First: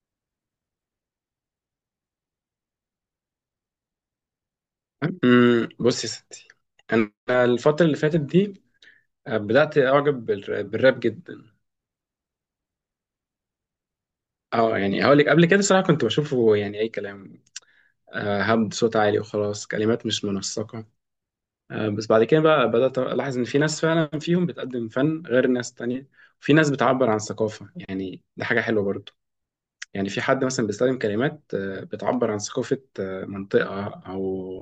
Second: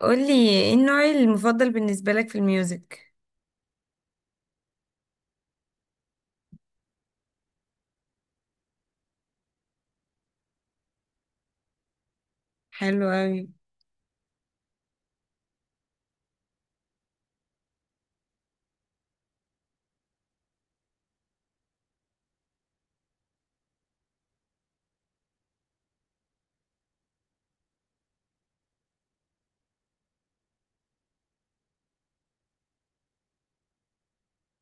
قولي ايه النوع المفضل بالنسبة لك في الميوزك؟ بصي يا ستي، انا الفتره اللي فاتت دي بدات اعجب بالراب جدا. حلو اوي. اه، يعني هقول لك قبل كده صراحه، كنت بشوفه يعني اي كلام، هبد صوت عالي وخلاص، كلمات مش منسقه. بس بعد كده بقى بدات الاحظ ان في ناس فعلا فيهم بتقدم فن غير ناس تانية. في ناس بتعبر عن ثقافه، يعني ده حاجه حلوه برضو. يعني في حد مثلا بيستخدم كلمات بتعبر عن ثقافه، منطقه او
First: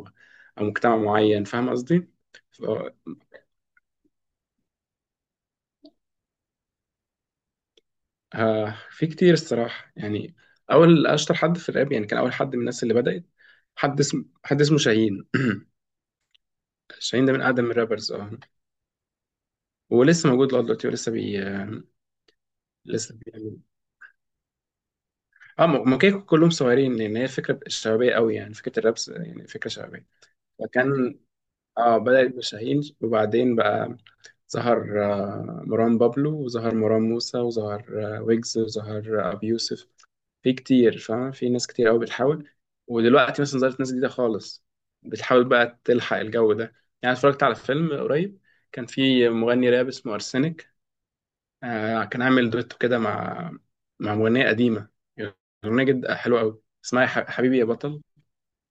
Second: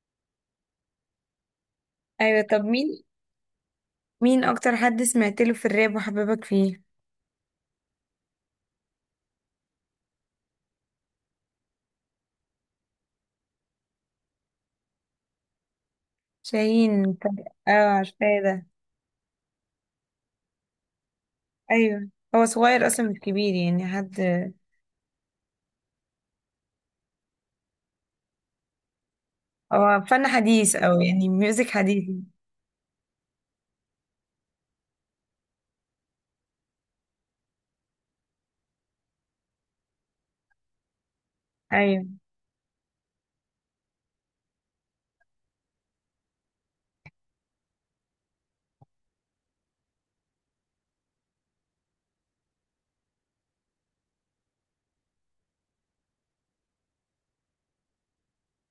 او مجتمع معين، فاهم قصدي؟ ايوه، طب مين اكتر حد سمعت له في الراب وحببك فيه؟ في كتير الصراحة يعني. أول أشطر حد في الراب يعني، كان أول حد من الناس اللي بدأت. حد اسمه شاهين. شاهين. شاهين ده من أقدم اه، الرابرز، اه. عارفاه ده. ولسه موجود لغاية دلوقتي، ولسه بي آه، ايوه، هو صغير اصلا، لسه مش كبير بيعمل. يعني حد. اه ما كانوا كلهم صغيرين، لأن هي فكرة شبابية قوي، يعني فكرة هو شبابية. فن حديث او فكان، يعني ميوزك اه حديث. بدأت بشاهين وبعدين بقى ظهر مروان بابلو، وظهر مروان موسى، وظهر ويجز، وظهر أبي يوسف. في كتير فاهم، في ناس كتير قوي ايوه. بتحاول. ودلوقتي مثلا ظهرت ناس جديدة خالص، بتحاول بقى تلحق الجو ده. يعني اتفرجت على فيلم قريب، كان في مغني راب اسمه أرسنك، كان عامل دويتو كده مع مع مغنية قديمة. أغنية جد حلوة قوي، اسمها يا حبيبي يا بطل،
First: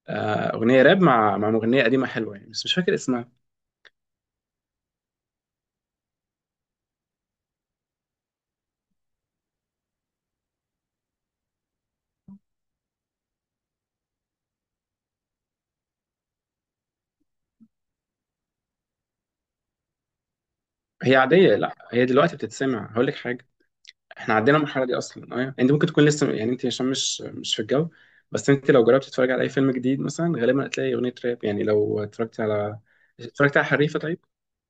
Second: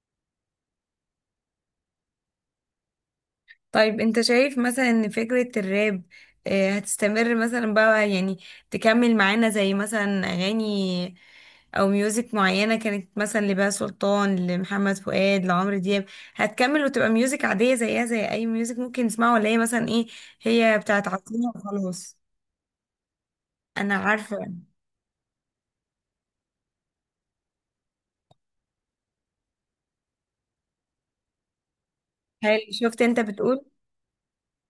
أغنية راب مع مغنية قديمة حلوة يعني، بس مش فاكر اسمها. طيب، انت شايف مثلا ان فكرة الراب هتستمر مثلا بقى، يعني تكمل معانا زي مثلا اغاني او ميوزك معينة كانت مثلا لبهاء سلطان، لمحمد فؤاد، لعمرو دياب؟ هتكمل وتبقى ميوزك عادية زيها زي اي ميوزك ممكن نسمعه، ولا هي مثلا ايه، هي بتاعت هي عصرنا عادية، لا، هي وخلاص؟ دلوقتي بتتسمع، هقول لك حاجة. انا احنا عارفة. عدينا المرحلة دي اصلا، انت ممكن تكون لسه يعني، انت عشان مش في الجو. بس انت لو جربت تتفرج على اي فيلم جديد مثلا، غالبا هتلاقي اغنية راب، يعني لو هل شفت؟ انت اتفرجت بتقول. على حريفة طيب.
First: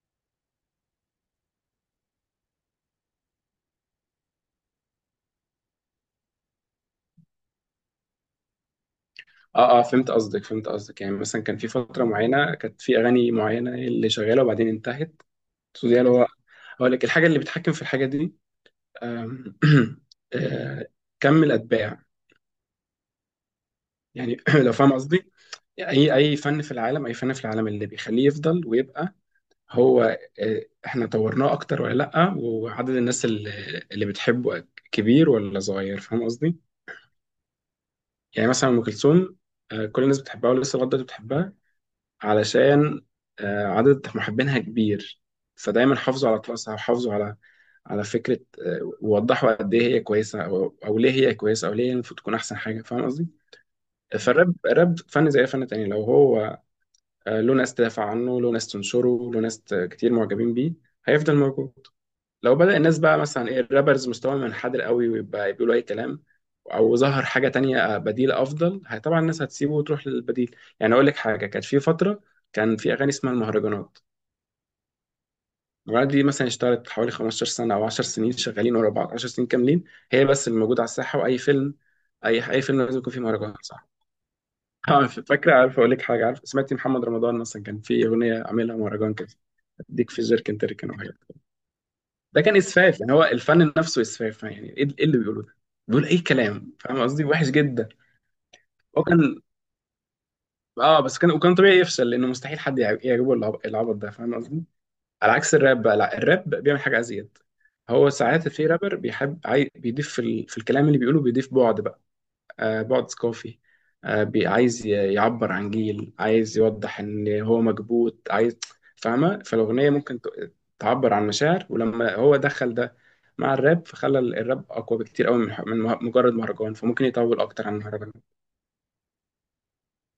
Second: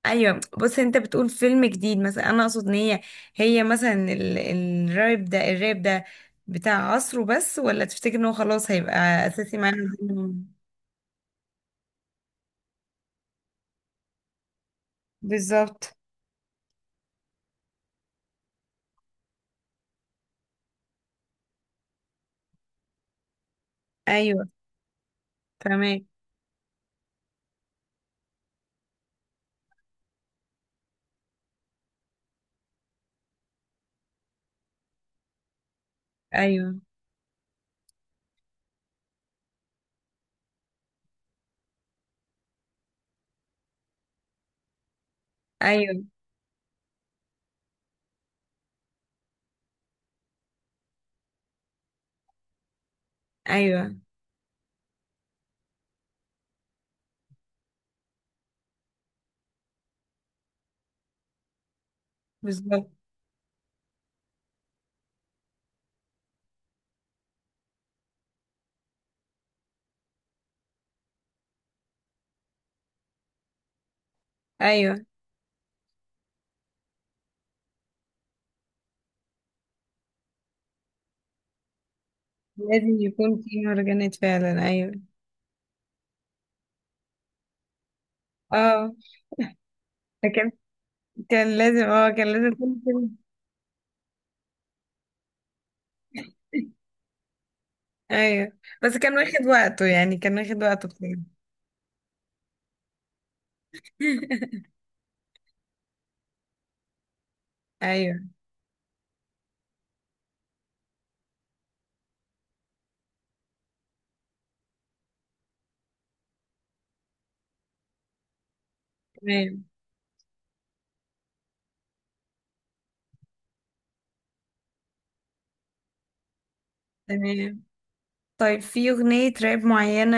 ايوه، بص، انت بتقول فيلم جديد مثلا. انا اقصد ان هي، هي مثلا الراب ده بتاع عصره بس، ولا تفتكر ان هو خلاص هيبقى اساسي اه، اه، معانا زمان؟ فهمت قصدك، يعني مثلا كان في فترة معينة، كانت في اغاني معينة اللي شغالة وبعدين انتهت. So بالظبط. دي اللي هو، هقول لك الحاجة اللي بتحكم في الحاجة دي. آم، آه، كم الاتباع، يعني، ايوه. لو فاهم قصدي. فهمك. اي فن في العالم، اللي بيخليه يفضل ويبقى هو احنا طورناه اكتر ولا لا، وعدد الناس اللي بتحبه كبير ولا صغير، فاهم قصدي؟ ايوه، يعني مثلا ام كلثوم، كل الناس بتحبها ولسه لغايه دلوقتي بتحبها، علشان عدد محبينها كبير. فدايما ايوه، حافظوا على طقسها وحافظوا على، على فكره ووضحوا قد ايه هي كويسه، او ليه هي كويسه، او ليه هي المفروض تكون احسن حاجه، فاهم قصدي. ايوه. فالراب راب فن زي أي فن تاني، لو هو له ناس تدافع عنه، له ناس تنشره، له ناس كتير معجبين بيه، هيفضل موجود. لو بدأ بالظبط. الناس بقى مثلا ايه، الرابرز مستواهم منحدر قوي ويبقى بيقولوا اي كلام، او ظهر حاجه تانية بديله افضل، هي طبعا الناس هتسيبه وتروح للبديل. يعني اقول لك حاجه، كانت في فتره كان في اغاني اسمها المهرجانات. ايوه، المهرجانات دي مثلا اشتغلت حوالي 15 سنه، او 10 سنين شغالين ورا بعض، 10 سنين كاملين هي بس اللي موجوده على الساحه، واي فيلم، اي فيلم لازم لازم يكون فيه يكون مهرجان، في صح؟ مهرجانات فعلا، ايوه. فاكره، عارف، اقول لك حاجه، عارف، سمعتي محمد رمضان مثلا كان في اغنيه عاملها اه، مهرجان كده؟ اديك في فكان، الجيركن تركن. كان لازم اه كان ده لازم كان يكون اسفاف، يعني فيلم. هو الفن نفسه اسفاف، يعني إيه اللي بيقوله ده؟ بيقول اي كلام، فاهم قصدي، وحش جدا. ايوه، بس هو كان كان، واخد وقته، يعني كان واخد وقته اه بصراحه. بس كان، وكان طبيعي يفشل، لانه مستحيل حد يعجبه العبط ده، فاهم قصدي. على عكس الراب بقى، لا، الراب بيعمل حاجه ازيد. هو ايوه. ساعات في رابر بيحب بيضيف في الكلام اللي بيقوله، بيضيف بعد بقى، بعد ثقافي، عايز يعبر عن جيل، عايز يوضح ان هو مكبوت، عايز، فاهمه، تمام. فالاغنيه ممكن تعبر عن مشاعر. ولما هو دخل ده مع الراب، فخلى الراب اقوى بكتير قوي من مجرد مهرجان، فممكن يطول تمام. اكتر عن المهرجان. طيب، في أغنية راب معينة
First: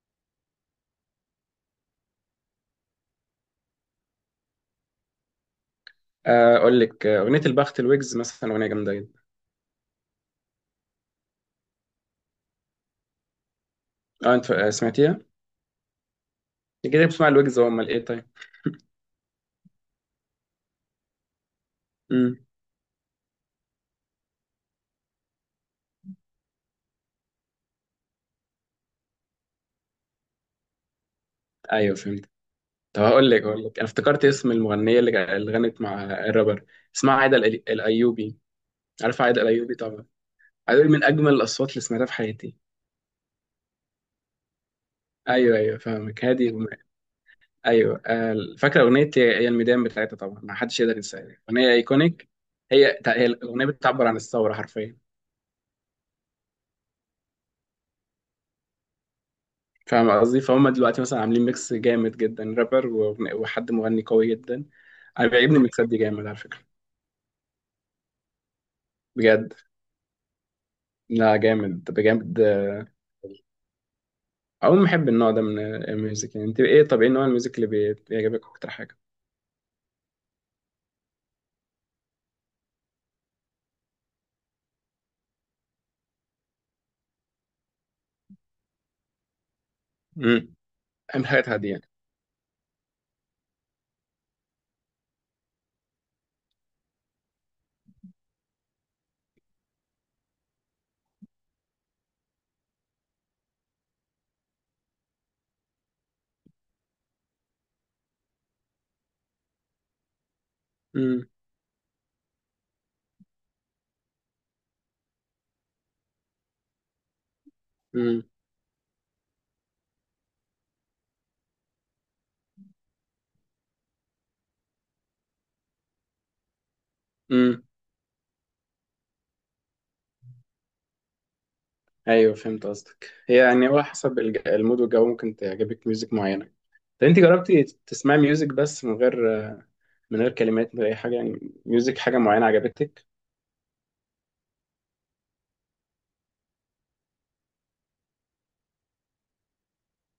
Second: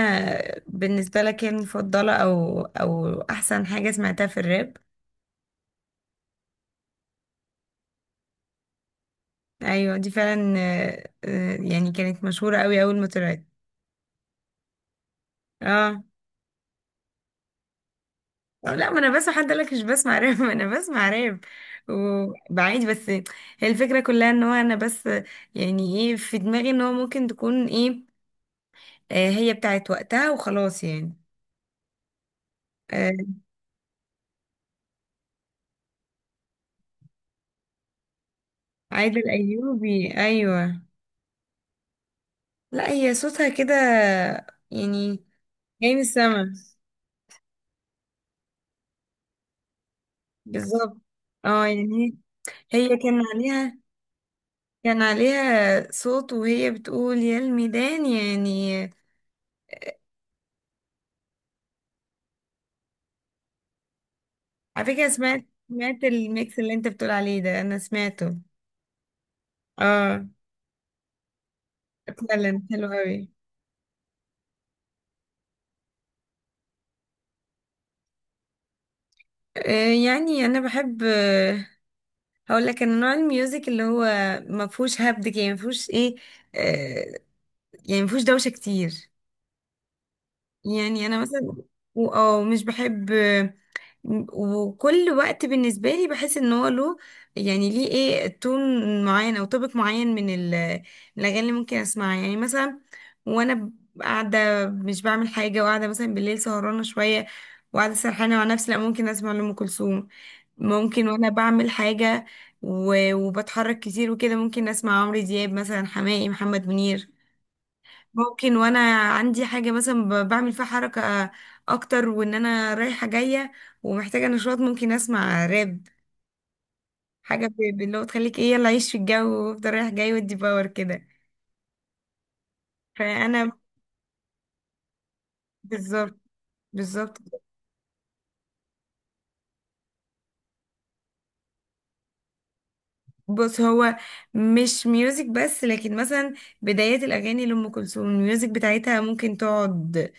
بالنسبة لك يعني مفضلة أو أحسن حاجة سمعتها في الراب؟ اقول لك اغنيه البخت الويجز مثلا، اغنيه جامده جدا. أيوة، دي فعلا يعني كانت مشهورة أوي أول ما طلعت. اه انت سمعتيها؟ اه. انت كده بتسمع الويجز، هو امال ايه؟ طيب. أو لا، ما أنا بس حد قالك مش بسمع راب. ما أنا بسمع راب امم وبعيد. بس هي الفكرة كلها إن هو، أنا بس يعني إيه في دماغي إن هو ممكن تكون إيه، هي بتاعت وقتها وخلاص يعني. ايوه، فهمت. طب، آه، هقول لك انا افتكرت اسم المغنيه اللي غنت مع الرابر. اسمها عايده الايوبي، عارفه عادل عايده الايوبي طبعا، أيوبي. أيوة. هدول من اجمل الاصوات اللي سمعتها في حياتي. لا، هي صوتها كده يعني ايوه، ايوه، جاي من فاهمك، هادي. السما. ايوه، فاكره اغنيه يا الميدان بتاعتها، طبعا ما حدش يقدر بالظبط. ينساها، اه، اغنيه يعني ايكونيك. هي هي كان هي الاغنيه عليها بتعبر عن الثوره حرفيا، كان عليها صوت وهي بتقول يا الميدان يعني. فاهم قصدي، فهم. دلوقتي مثلا عاملين ميكس جامد جدا، رابر وحد مغني قوي جدا. على فكرة، انا سمعت بيعجبني الميكسات دي سمعت جامد على الميكس فكره، اللي انت بتقول عليه ده، انا سمعته. بجد. اه. لا جامد بجد. فعلا حلو قوي. عموما بحب النوع ده من الميوزك. يعني انت ايه؟ طب ايه نوع الميوزك اللي بيعجبك اكتر حاجه؟ يعني انا بحب. هقول لك ان نوع الميوزك اللي هو ما فيهوش هبد كده، يعني ما فيهوش ايه، آه يعني ما فيهوش دوشة كتير. امم يعني انا اهم مثلا حاجات هاديه يعني. مش بحب. وكل وقت بالنسبة لي بحس ان هو له، يعني ليه ايه تون معين او توبيك معين من الاغاني اللي ممكن اسمعها. يعني مثلا وانا قاعدة مش بعمل حاجة، وقاعدة مثلا بالليل سهرانة شوية، وقاعدة سرحانة مع نفسي، لا، ممكن اسمع لأم كلثوم. ممكن امم وانا بعمل حاجة وبتحرك كتير وكده ممكن اسمع عمرو دياب مثلا، حماقي، محمد منير. ممكن وانا عندي حاجة مثلا بعمل فيها حركة اكتر، وان انا رايحة جاية ومحتاجة نشاط، ممكن اسمع راب. حاجة امم اللي هو تخليك ايه يلا عيش في الجو وافضل رايح جاي، ودي باور كده. ايوه، فهمت قصدك، هي فانا يعني هو حسب المود والجو، ممكن تعجبك ميوزك بالظبط. معينه. طب بالظبط. انت جربتي تسمعي ميوزك بس من غير، من غير كلمات، من غير اي حاجه، يعني ميوزك حاجه معينه عجبتك؟ بص، هو مش ميوزك بس، لكن مثلا بدايات الاغاني لام كلثوم الميوزك بتاعتها ممكن تقعد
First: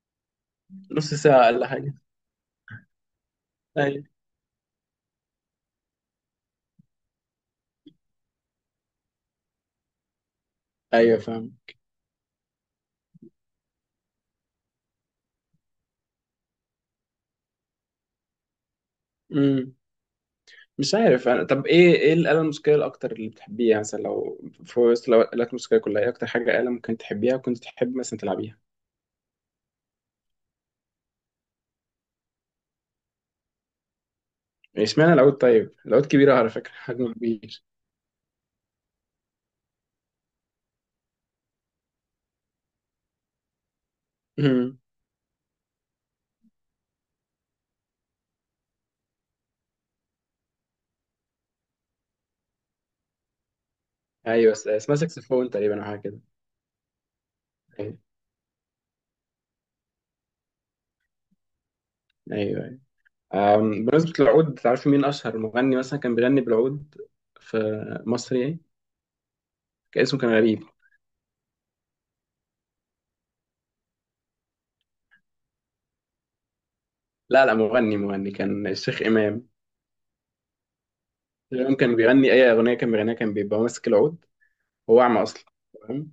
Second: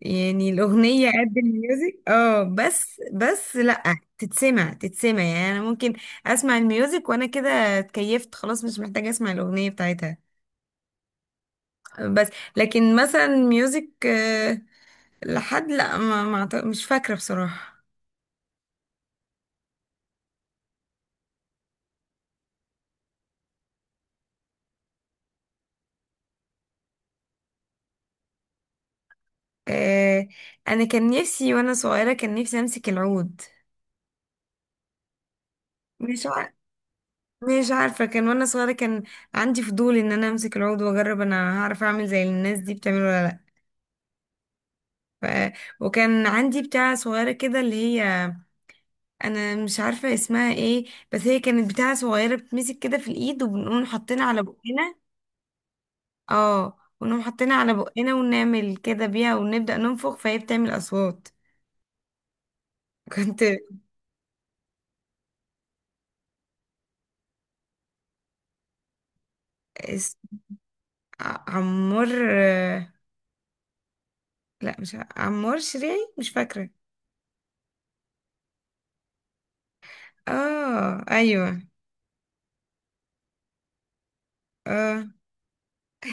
يعني. الأغنية نص قد ساعه اقل حاجه. الميوزك، اه، بس لأ، ايوه، تتسمع يعني. أنا ممكن أسمع الميوزك وأنا كده اتكيفت خلاص، مش محتاجة أسمع الأغنية بتاعتها. ايوه، فاهم. بس لكن مثلا ميوزك لحد لأ، ما مش فاكرة بصراحة. امم مش عارف انا. طب ايه، ايه الاله الموسيقيه الاكتر اللي بتحبيها؟ يعني مثلا لو في وسط الالات الموسيقيه كلها، ايه اكتر حاجه اله ممكن تحبيها وكنت تحب مثلا تلعبيها؟ آه، أنا كان نفسي وأنا صغيرة، كان نفسي أمسك العود. اشمعنى العود؟ طيب، العود مش كبيره على عارفة. فكره، حجمه كبير. مش عارفة، كان وأنا صغيرة كان عندي فضول إن أنا أمسك العود وأجرب، أنا هعرف أعمل زي الناس دي بتعمل ولا لأ. امم ف... وكان عندي بتاعة صغيرة كده اللي هي، أنا مش عارفة اسمها ايه، بس هي كانت بتاعة صغيرة بتمسك كده في الإيد وبنقوم حاطينها على ايوه، بقنا. اسمها ساكسفون تقريبا، او حاجه كده. اه، ونقوم حاطينها على ايوه، بقنا ونعمل كده بيها ونبدأ ننفخ فهي بتعمل أصوات. ايوه. كنت بمناسبة العود، تعرف مين أشهر مغني مثلا كان بيغني بالعود في مصر يعني؟ اس... كان غريب. عمار. لا، مش عمار شريعي. مش فاكرة. لا، لا، مغني كان الشيخ إمام. اه، الشيخ ايوه. إمام كان بيغني أي أغنية، كان بيغنيها كان بيبقى ماسك العود، هو اه. أعمى أصلا. تمام.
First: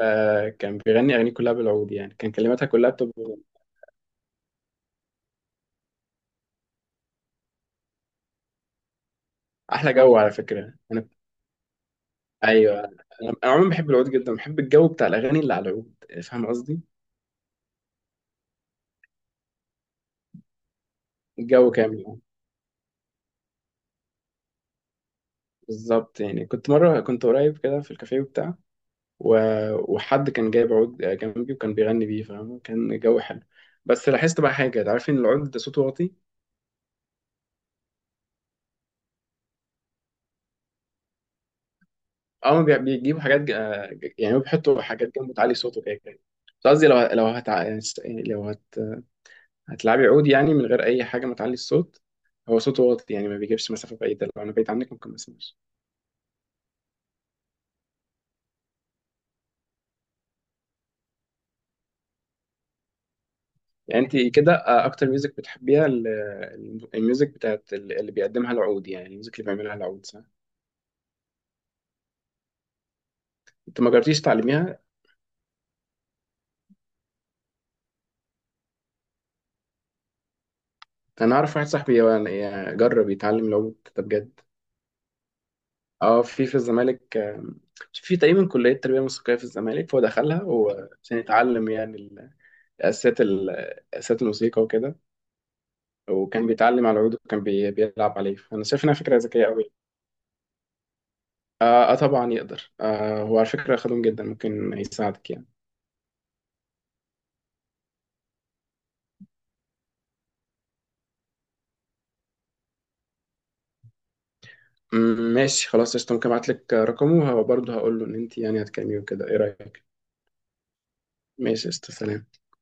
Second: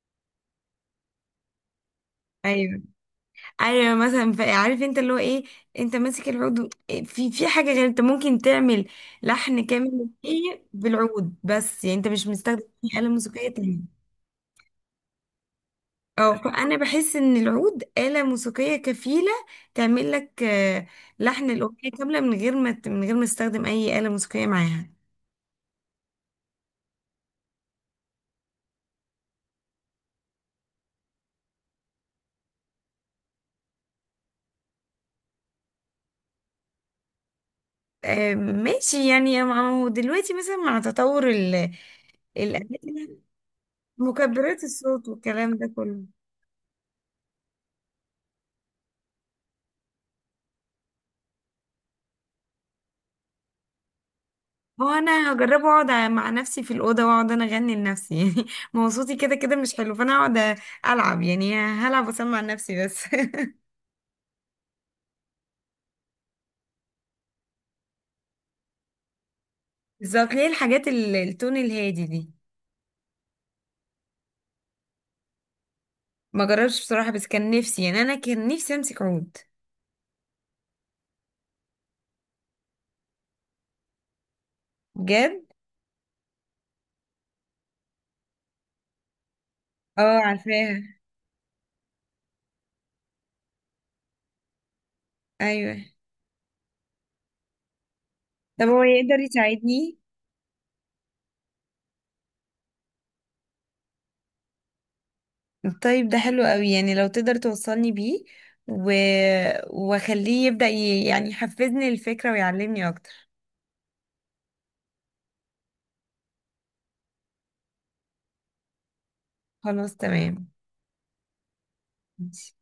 كان بيغني أغانيه كلها بالعود، يعني كان كلماتها ايوه، كلها بتبقى ايوه، مثلا عارف انت اللي هو ايه، انت ماسك العود في حاجه غير انت ممكن تعمل لحن كامل أحلى جو. على للأغنية فكرة أنا، بالعود بس، يعني انت مش مستخدم أيوه، اي آلة موسيقية أنا عموما تانية. بحب العود جدا، بحب الجو بتاع الأغاني اللي على العود، اه، فاهم فانا قصدي، بحس ان العود آلة موسيقية كفيلة تعمل لك لحن الجو الأغنية كاملة كامل من غير ما تستخدم اي آلة موسيقية معاها. بالظبط. يعني كنت قريب كده في الكافيه وبتاع، وحد كان جايب عود جنبي وكان بيغني بيه، فاهم، كان الجو حلو. بس لاحظت بقى حاجة، عارفين ان العود ده صوته واطي. ماشي. يعني ما هو دلوقتي مثلا مع تطور اه الآلات، بيجيبوا حاجات يعني هو مكبرات بيحطوا الصوت حاجات جنبه تعلي والكلام ده صوته كده كله. كده. بس قصدي، لو لو هت... هتلعبي عود يعني من غير أي حاجة ما تعلي الصوت، هو صوته واطي، يعني ما بيجيبش مسافة بعيدة، لو أنا بعيد هو عنك ممكن ما انا اسمعش. هجربه، اقعد مع نفسي في الاوضه واقعد انا اغني لنفسي. يعني ما هو صوتي كده كده مش حلو، فانا اقعد العب يعني، هلعب واسمع لنفسي بس. يعني أنت كده أكتر ميوزك بتحبيها الميوزك بتاعت اللي بيقدمها العود، يعني الميوزك اللي بيعملها العود، صح؟ بالظبط ليه، الحاجات التون الهادي دي. أنت ما جربتيش تعلميها؟ ما جربتش بصراحه، بس كان نفسي، يعني انا كان نفسي امسك عود. انا اعرف واحد صاحبي يعني جرب يتعلم العود ده بجد. بجد. اه في الزمالك، في تقريبا كليه تربيه موسيقيه في الزمالك، فهو اه، دخلها عارفاها. عشان يتعلم يعني اساسيات ال- اساسيات الموسيقى وكده، ايوه. وكان بيتعلم على العود وكان بيلعب عليه، فانا طب هو شايف انها فكره يقدر ذكيه قوي. يساعدني؟ طبعا يقدر، هو على فكره خدوم جدا، ممكن يساعدك يعني. طيب ده حلو قوي يعني، لو تقدر توصلني بيه و... واخليه يبدأ يعني يحفزني الفكره ويعلمني اكتر. ماشي، خلاص، قشطه، ممكن ابعت لك رقمه وبرضه هقول له ان انت يعني هتكلميه وكده، ايه رايك؟ خلاص، تمام. ماشي، قشطه، سلام. ماشي.